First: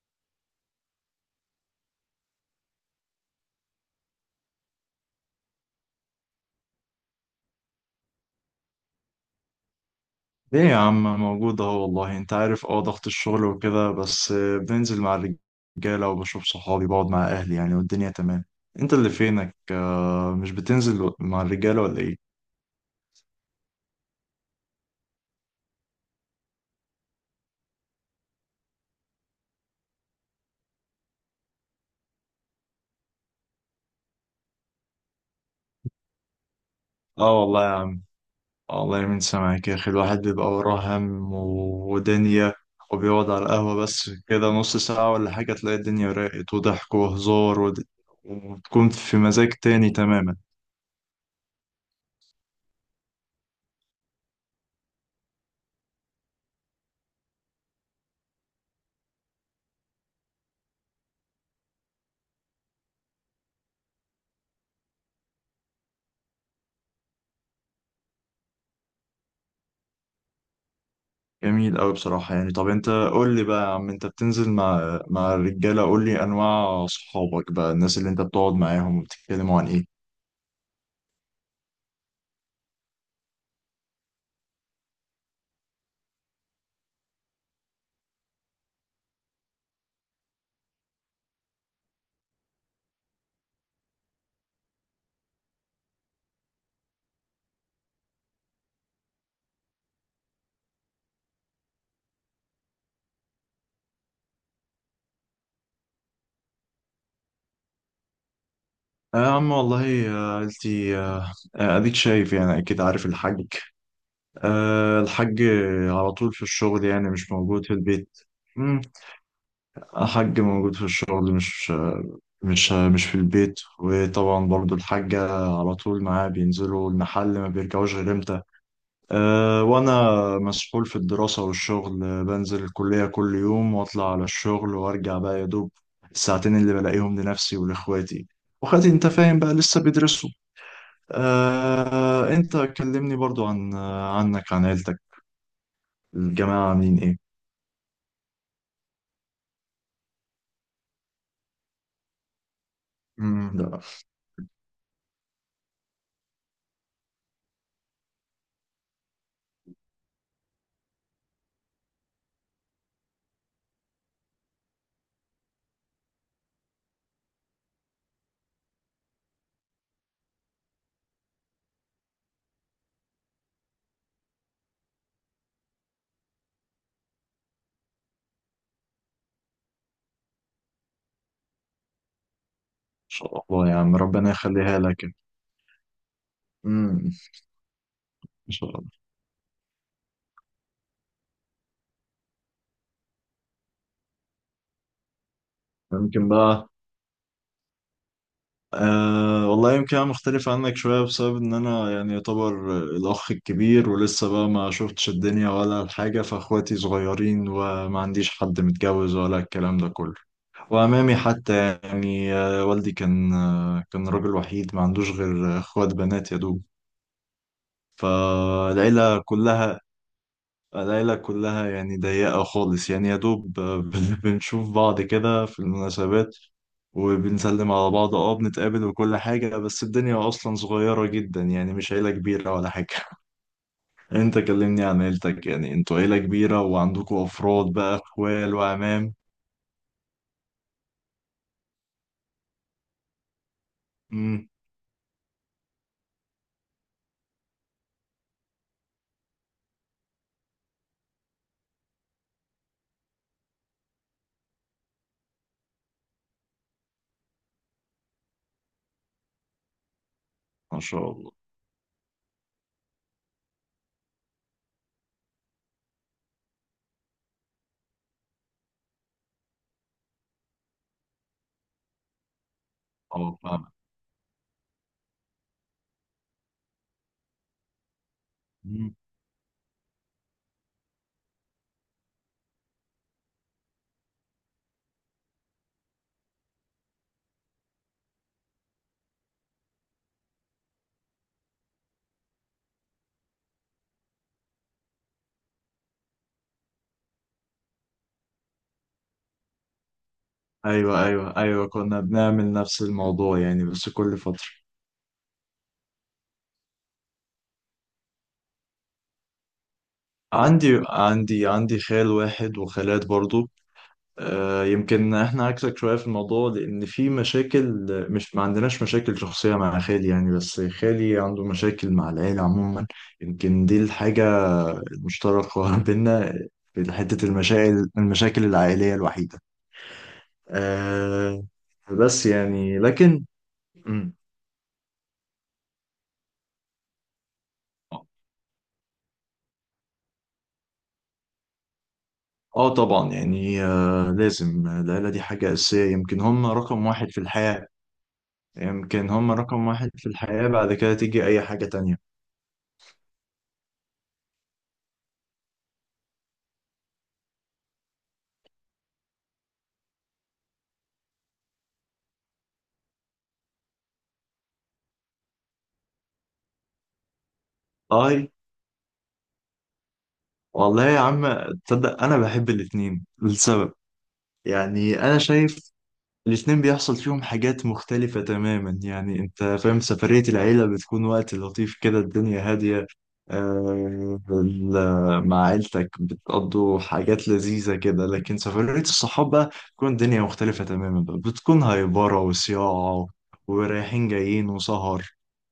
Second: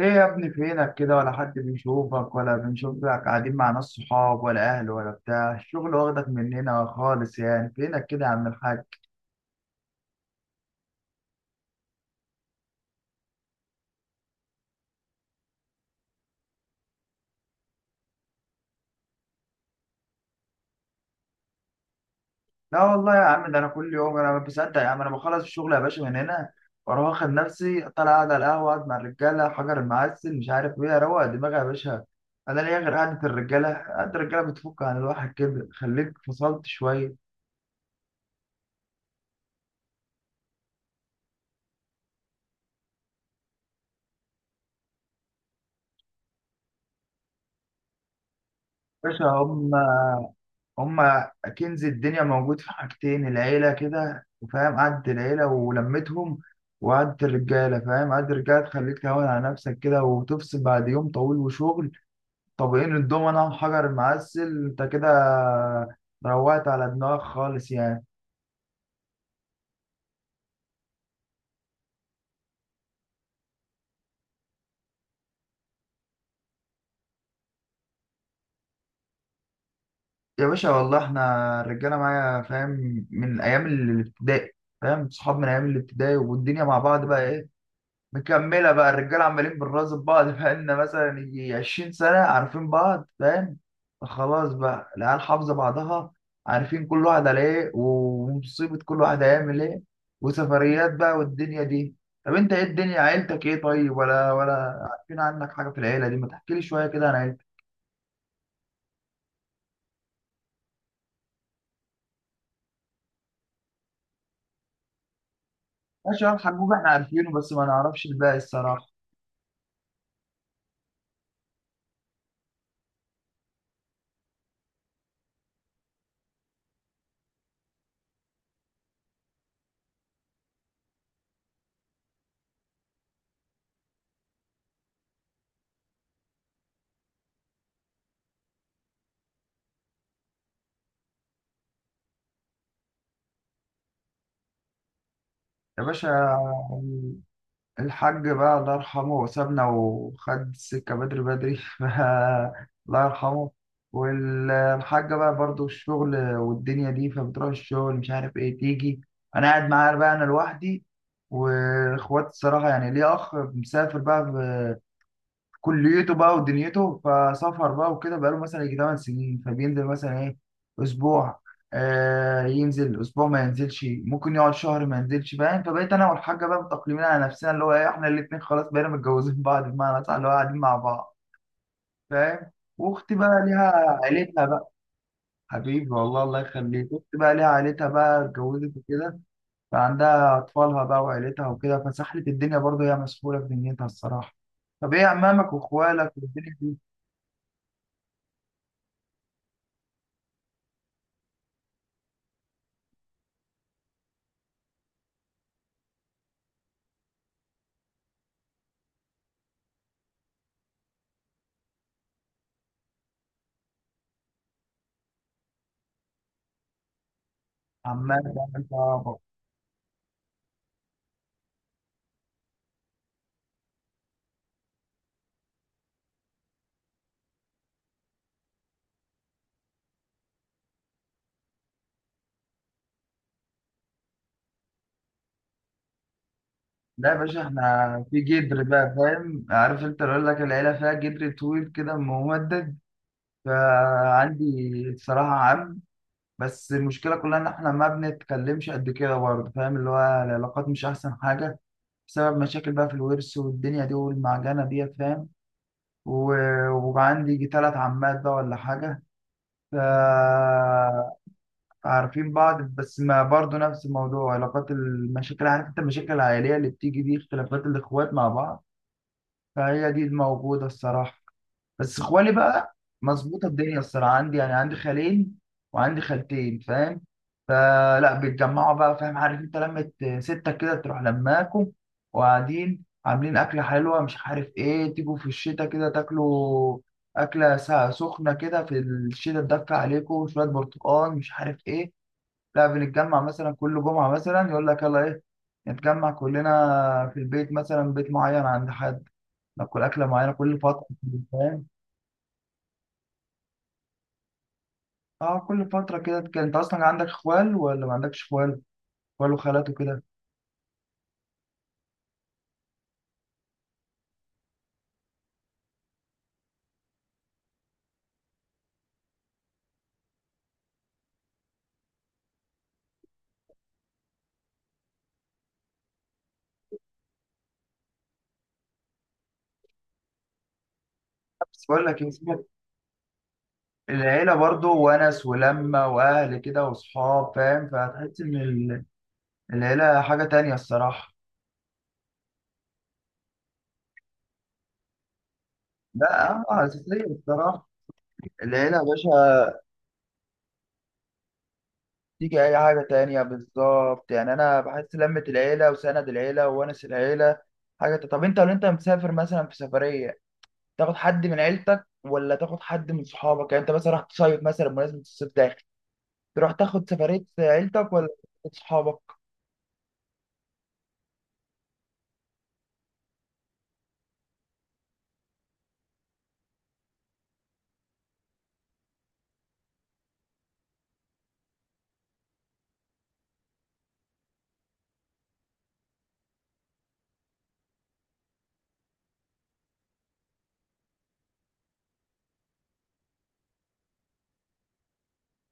ايه يا ابني فينك كده؟ ولا حد بيشوفك ولا بنشوفك، قاعدين مع ناس، صحاب ولا اهل ولا بتاع الشغل، واخدك مننا خالص يعني. فينك كده يا عم الحاج؟ ليه يا عم؟ موجود اهو. والله انت عارف، ضغط الشغل وكده. بس بنزل مع الرجالة وبشوف صحابي، بقعد مع اهلي يعني، والدنيا تمام. انت اللي فينك؟ مش بتنزل مع الرجالة ولا ايه؟ لا والله يا عم، ده انا كل يوم انا ما بصدق يا عم، انا بخلص الشغل يا باشا من هنا واروح واخد نفسي طالع، قاعد على القهوه، اقعد مع الرجاله، حجر المعسل، مش عارف ايه، اروق دماغي يا باشا. انا ليا غير قعده الرجاله، قعده الرجاله بتفك عن الواحد كده، خليك فصلت شويه. اه والله يا عم. آه والله، من سامعك يا اخي الواحد بيبقى وراه هم ودنيا، وبيقعد على القهوة بس كده نص ساعة ولا حاجة، تلاقي الدنيا راقت وضحك وهزار وبتكون في باشا، مزاج هم تاني تماما. هما كنز الدنيا، موجود في حاجتين: العيلة كده، وفاهم قعدة العيلة ولمتهم، وقعدة الرجالة، فاهم قعدة الرجالة تخليك تهون على نفسك كده، وتفصل بعد يوم طويل وشغل، طابقين الدومنة وحجر المعسل، انت كده روقت على دماغك خالص يعني. جميل أوي بصراحة يعني. طب أنت قول لي بقى يا عم، أنت بتنزل مع الرجالة، قول لي أنواع صحابك بقى، الناس اللي أنت بتقعد معاهم وبتتكلموا عن إيه؟ يا باشا والله احنا الرجالة معايا فاهم، من أيام الابتدائي. فاهم؟ صحاب من أيام الابتدائي، والدنيا مع بعض بقى ايه، مكملة بقى. الرجالة عمالين بنراقب بعض، بقالنا مثلا يجي 20 سنة عارفين بعض، فاهم. خلاص بقى العيال حافظة بعضها، عارفين كل واحد على ايه، ومصيبة كل واحد هيعمل ايه، وسفريات بقى والدنيا دي. طب انت ايه الدنيا؟ عيلتك ايه طيب؟ ولا عارفين عنك حاجة في العيلة دي، ما تحكي لي شوية كده عن عيلتك. آه يا عم والله. عيلتي، أديك شايف يعني، أكيد عارف الحاج. الحاج على ماشي يا طول في الحجوج، الشغل، احنا يعني عارفينه مش بس ما موجود في نعرفش البيت. الباقي مم. الصراحة. الحاج موجود في الشغل، مش في البيت. وطبعا برضو الحاجة على طول معاه، بينزلوا المحل ما بيرجعوش غير إمتى. أه، وأنا مسحول في الدراسة والشغل. بنزل الكلية كل يوم وأطلع على الشغل وأرجع بقى يا دوب الساعتين اللي بلاقيهم لنفسي ولإخواتي. وإخواتي أنت فاهم بقى لسه بيدرسوا. أه، أنت كلمني برضو عن عنك، عن عيلتك، يا باشا، الجماعة عاملين إيه؟ يعني الحاج بقى الله يرحمه وسابنا وخد السكة بدري بدري بقى الله يرحمه. مم، لا إن والحاجة بقى برضو الشغل والدنيا دي، فبتروح الشغل مش عارف ايه تيجي، انا قاعد، معايا بقى انا لوحدي. واخواتي الصراحة يعني ليه اخ مسافر بقى كليته بقى ودنيته، فسافر بقى وكده، بقاله مثلا يجي 8 سنين، فبينزل مثلا ايه، اسبوع. آه، ينزل اسبوع، ما ينزلش، ممكن يقعد شهر ما ينزلش، فاهم. فبقيت انا والحاجه بقى متأقلمين على نفسنا، اللي هو ايه، احنا الاثنين خلاص بقينا متجوزين بعض، بمعنى صح، اللي هو قاعدين مع بعض، فاهم. واختي بقى شاء الله ليها يا عم، ربنا عيلتها بقى. يخليها لك. حبيبي والله الله يخليك، مم. اختي بقى ليها عيلتها بقى، إن شاء اتجوزت الله. وكده، فعندها اطفالها بقى وعيلتها وكده، فسحلت الدنيا برضه، هي مسحوله في دنيتها الصراحه. طب ايه عمامك واخوالك ممكن بقى. والدنيا، أه والله، يمكن أنا مختلف عنك شوية، بسبب إن أنا يعني يعتبر الأخ الكبير، ولسه بقى ما شفتش الدنيا ولا الحاجة، فأخواتي صغيرين وما عنديش حد متجوز ولا الكلام ده كله. وأمامي حتى يعني، والدي كان كان راجل وحيد ما عندوش غير أخوات بنات يا دوب. عمال بقى انت فالعيلة عبط؟ كلها العيلة كلها يعني ضيقة خالص، يعني يا دوب بنشوف بعض كده في المناسبات وبنسلم على بعض. اه، بنتقابل وكل حاجة، بس الدنيا أصلا صغيرة جدا، يعني مش عيلة كبيرة ولا حاجة. أنت كلمني عن عيلتك، يعني أنتوا عيلة كبيرة لا يا وعندكوا باشا، أفراد بقى، احنا في أخوال جدر بقى، وعمام؟ فاهم عارف انت، اللي اقول لك العيله فيها جدر طويل كده ممدد، فعندي مم. الصراحه عم، بس المشكله كلها ان احنا ما بنتكلمش قد كده برضه، فاهم، اللي هو العلاقات مش احسن حاجه، بسبب مشاكل بقى في الورث والدنيا دي والمعجنه دي، فاهم. وعندي ثلاث عمات بقى ولا حاجه، ف ما شاء الله. عارفين بعض، بس ما برضه نفس الموضوع، علاقات المشاكل، عارف انت المشاكل العائلية اللي بتيجي دي، اختلافات الاخوات مع بعض، فهي دي الموجودة الصراحة. بس اخوالي بقى أه، مظبوطة فاهم. الدنيا الصراحة، عندي يعني عندي خالين وعندي خالتين، فاهم. فلا بيتجمعوا مم. بقى، فاهم، عارف انت لمة ستة كده، تروح لماكم وقاعدين عاملين أكلة حلوة مش عارف ايه، تيجوا في الشتاء كده تاكلوا أكلة سخنة كده في الشتاء تدفى عليكم، شوية برتقال مش عارف ايه. لا، بنتجمع مثلا كل جمعة، مثلا يقول لك يلا ايه نتجمع كلنا في البيت، مثلا بيت معين عند حد ناكل أكلة معينة كل فترة، أيوة، أيوة، فاهم. أيوة، كنا بنعمل نفس الموضوع يعني، بس كل فترة. اه، كل فترة كده كان. انت اصلا عندك اخوال ولا ما عندكش اخوال؟ اخوال وخالات وكده. عندي خال واحد وخالات برضو. يمكن احنا عكسك شوية في الموضوع، لأن في مشاكل، مش ما عندناش مشاكل شخصية مع خالي يعني، بس خالي عنده مشاكل مع العيلة عموما. يمكن دي الحاجة المشتركة بينا، في حتة المشاكل العائلية الوحيدة. أه، بس بقول لك ايه، بس يعني لكن. مم. العيلة برضو ونس ولمة واهل كده وصحاب، فاهم، فهتحس ان العيلة حاجة تانية الصراحة. اه، طبعا يعني. لازم العيلة دي حاجة أساسية، يمكن لا، هم اه رقم اساسية واحد في الحياة. الصراحة العيلة يا يمكن هم باشا، رقم واحد في الحياة، بعد كده تيجي أي حاجة تانية. تيجي اي حاجه تانية، بالظبط يعني. انا بحس لمة العيله وسند العيله وونس العيله حاجه طب انت لو انت مسافر مثلا في سفريه، تاخد حد من عيلتك ولا تاخد حد من صحابك؟ يعني انت مثلا رحت تصيف، مثلا بمناسبه الصيف داخل، تروح تاخد سفريه عيلتك ولا اه صحابك؟ والله يا عم، تصدق انا بحب الاتنين لسبب، يعني انا شايف الاتنين بيحصل فيهم حاجات مختلفة تماما، يعني انت فاهم، سفرية العيلة بتكون وقت لطيف كده، الدنيا هادية. مع عيلتك بتقضوا حاجات لذيذة كده، لكن سفرية الصحاب بقى بتكون الدنيا مختلفة تماما بقى، بتكون هايبرة وصياعة ورايحين جايين وسهر،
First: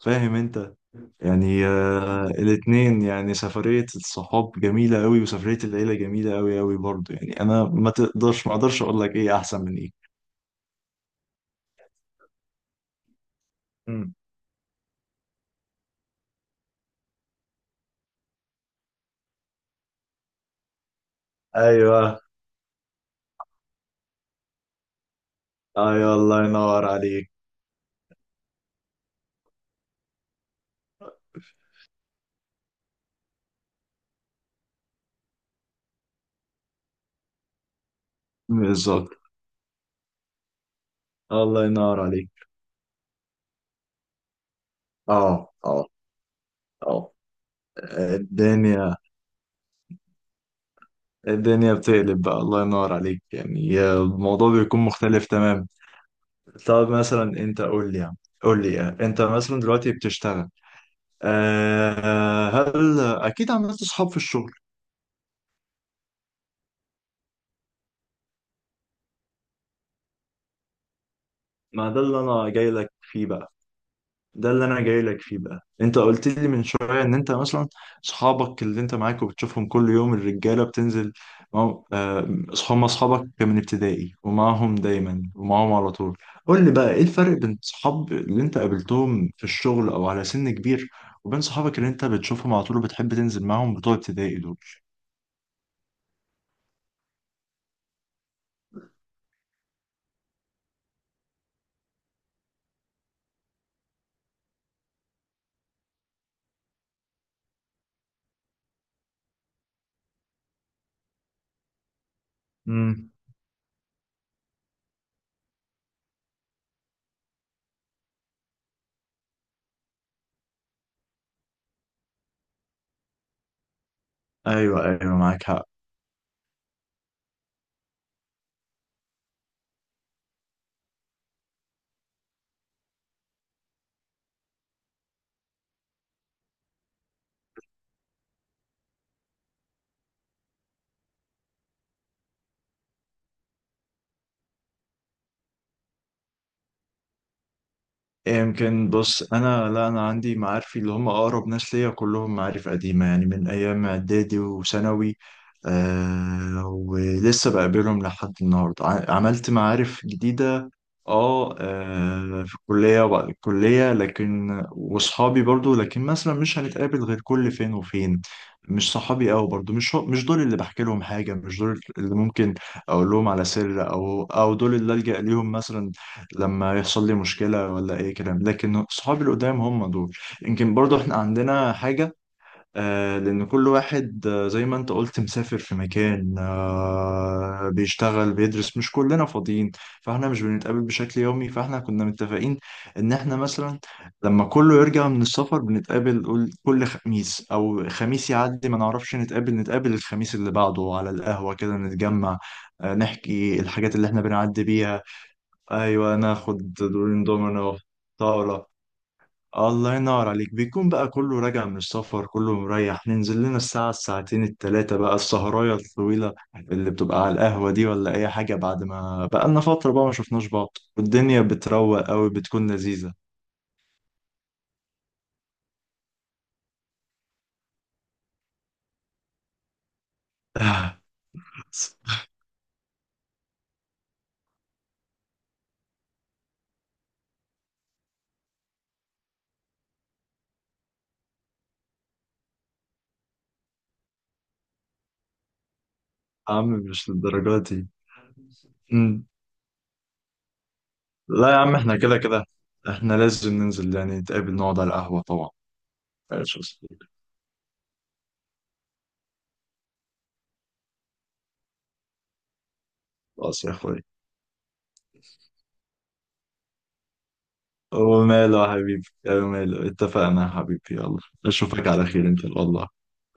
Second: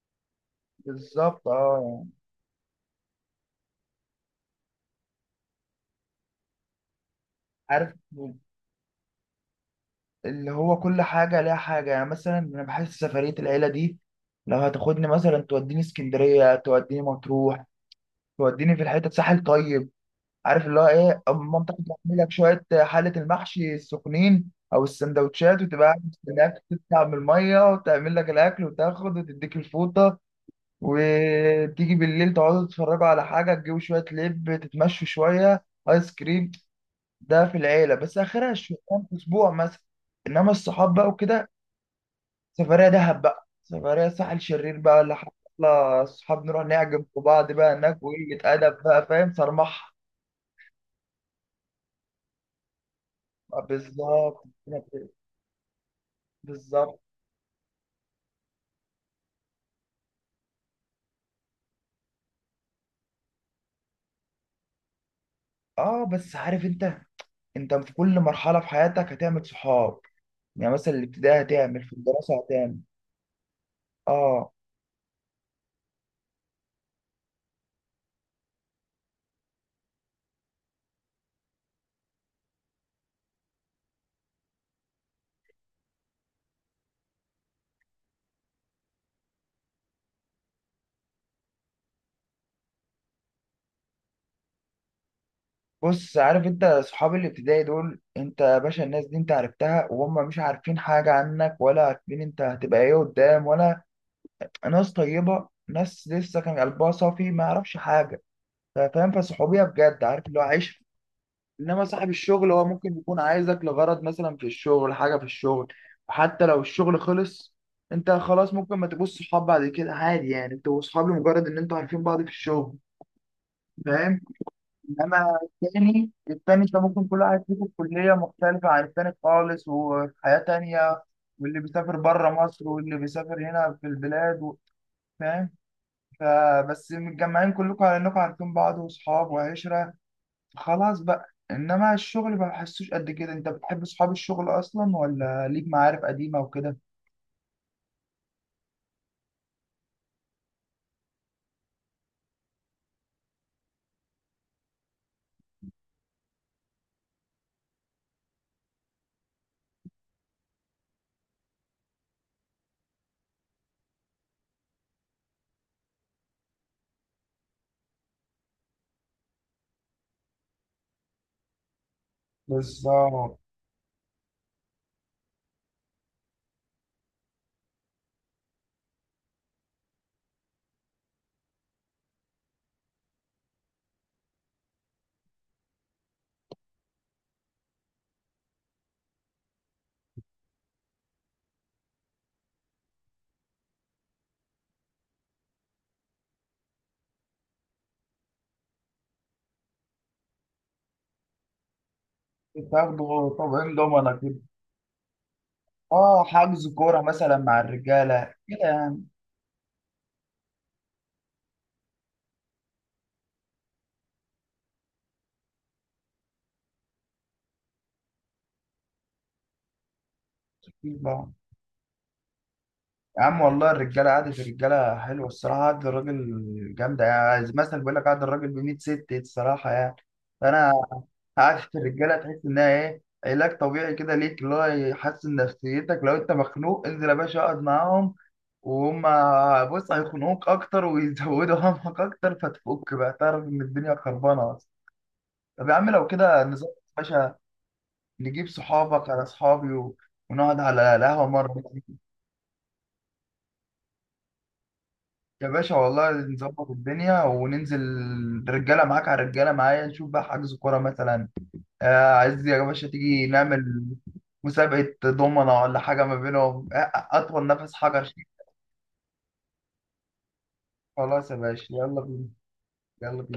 فاهم انت، بالظبط يعني اه، الاتنين يعني، سفرية الصحاب جميلة قوي، وسفرية العيلة جميلة قوي قوي برضه يعني، أنا يعني عارف ما أقدرش أقول لك إيه أحسن من إيه. اللي هو كل حاجه ليها حاجه، يعني مثلا انا بحس سفريه العيله دي، مم. لو هتاخدني مثلا توديني اسكندريه، توديني مطروح، توديني في الحته ساحل طيب، عارف اللي هو ايه، مامتك تعمل أيوه، لك شويه حله المحشي السخنين او السندوتشات، وتبقى قاعد أيوه، الله مستناك ينور تطلع من عليك. الميه، وتعمل لك الاكل، وتاخد وتديك الفوطه، وتيجي بالليل تقعدوا تتفرجوا على حاجه، تجيبوا شويه لب، تتمشوا شويه، ايس كريم. ده في العيله، بس اخرها الشغلان بالظبط. في اسبوع مثلا. انما الصحاب بقى وكده، الله ينور عليك. سفريه دهب بقى، سفريه ساحل شرير بقى ولا حاجه، أه، أه، يلا الصحاب نروح نعجب أه. في بعض بقى هناك، وقله ادب الدنيا بقى، فاهم، صرمحه. الدنيا بتقلب بقى، الله ينور عليك، يعني بالظبط الموضوع بيكون مختلف تمام. طب بالظبط مثلا أنت قول لي أنت مثلا دلوقتي بتشتغل. أه آه، هل أكيد عملت صحاب في الشغل؟ اه. بس عارف انت، انت في كل مرحله في حياتك هتعمل صحاب، يعني مثلا الابتدائي هتعمل، ما في ده اللي الدراسه انا جاي هتعمل، لك فيه بقى. ده اه. اللي انا جاي لك فيه بقى، انت قلت لي من شويه ان انت مثلا اصحابك اللي انت معاك وبتشوفهم كل يوم، الرجاله بتنزل معاهم، هم اصحابك من ابتدائي، ومعاهم دايما ومعاهم على طول. قول لي بقى ايه الفرق بين صحاب اللي انت قابلتهم في الشغل او على سن كبير، وبين صحابك اللي انت بتشوفهم على طول وبتحب تنزل معاهم بتوع ابتدائي دول؟ بص عارف انت، صحاب الابتدائي دول، انت يا باشا الناس دي انت عرفتها وهم مش عارفين حاجه عنك، ولا عارفين انت هتبقى ايه قدام ولا، ناس طيبه، ناس لسه كان قلبها صافي ما يعرفش حاجه، فاهم، فالصحوبيه بجد، عارف اللي هو عيش. انما صاحب الشغل هو ممكن امم يكون عايزك لغرض، مثلا في الشغل، حاجه في الشغل، وحتى لو الشغل خلص، انت خلاص ممكن ما تبقوش صحاب بعد كده عادي، يعني انتوا صحاب لمجرد ان انتوا عارفين بعض في الشغل، فاهم. ايوه، ايوه، انما معاك حق. التاني، انت ممكن كل واحد فيكم في كليه مختلفه عن التاني خالص، وفي حياه تانيه، واللي بيسافر بره مصر، واللي بيسافر هنا في البلاد فاهم، فبس متجمعين كلكم على انكم عارفين بعض واصحاب وعشره، خلاص بقى. انما الشغل ما بحسوش قد كده، انت بتحب اصحاب الشغل اصلا ولا ليك معارف قديمه وكده؟ إيه، يمكن بص، انا لا انا عندي معارفي اللي هم اقرب ناس ليا كلهم معارف قديمه، يعني من ايام اعدادي وثانوي. آه، ولسه بقابلهم لحد النهارده. عملت معارف جديده في الكليه وبعد الكليه، لكن واصحابي برضو، لكن مثلا مش هنتقابل غير كل فين وفين. مش صحابي قوي برضو، مش دول اللي بحكي لهم حاجه، مش دول اللي ممكن اقول لهم بالظبط، على سر، او دول اللي الجا ليهم مثلا لما يحصل لي مشكلة ولا أي كلام. لكن صحابي القدام هم دول. يمكن برضو احنا عندنا حاجة لأن كل واحد زي ما أنت قلت مسافر في مكان، بيشتغل بيدرس، مش كلنا فاضيين، فاحنا مش بنتقابل بشكل يومي. فاحنا كنا متفقين إن احنا مثلا لما كله يرجع من السفر بنتقابل، كل خميس أو خميس يعدي ما نعرفش، نتقابل الخميس اللي بعده على القهوة كده نتجمع. آه، بتاخده نحكي طبعا الحاجات اللي ضمنة احنا كده، بنعدي بيها. ايوه، اه، ناخد حجز كوره دورين مثلا مع دومينو الرجاله كده، طاوله. يعني الله ينور عليك، بيكون بقى كله راجع من السفر كله مريح، ننزل لنا الساعه الساعتين التلاتة بقى، السهرايه الطويله اللي بتبقى على القهوه دي ولا اي حاجه، بعد ما بقى لنا فتره بقى ما شفناش بعض، أكيد بقى. والدنيا بتروق قوي، بتكون لذيذه. يا عم والله الرجاله، قعده الرجاله حلوه الصراحه، قعده الراجل جامده، يعني مثلا بيقول لك قعده الراجل ب 100 ست الصراحه، يعني فانا عارف الرجاله، تحس انها ايه، علاج طبيعي كده ليك، اللي هو يحسن نفسيتك، لو انت مخنوق انزل يا باشا اقعد معاهم، وهم بص هيخنقوك اكتر ويزودوا همك اكتر، فتفك بقى، تعرف ان الدنيا خربانه اصلا. طب يا عم لو كده عم، نظبط يا مش باشا، للدرجه دي. نجيب صحابك على مم. اصحابي ونقعد على القهوه لا مره. يا عم، احنا كده كده احنا لازم ننزل يعني، نتقابل نقعد على القهوة يا طبعا. باشا والله ماشي يا نظبط صديقي. الدنيا وننزل، رجاله معاك على رجاله معايا، نشوف بقى حجز كوره مثلا، عايز يا باشا تيجي خلاص يا نعمل اخوي. مسابقة دومنا ولا حاجة ما بينهم، أطول نفس حجر شيل. وماله يا حبيبي. وماله، اتفقنا يا حبيبي، يلا. خلاص يا باشا اشوفك يلا على خير بينا. ان شاء الله. يلا بينا.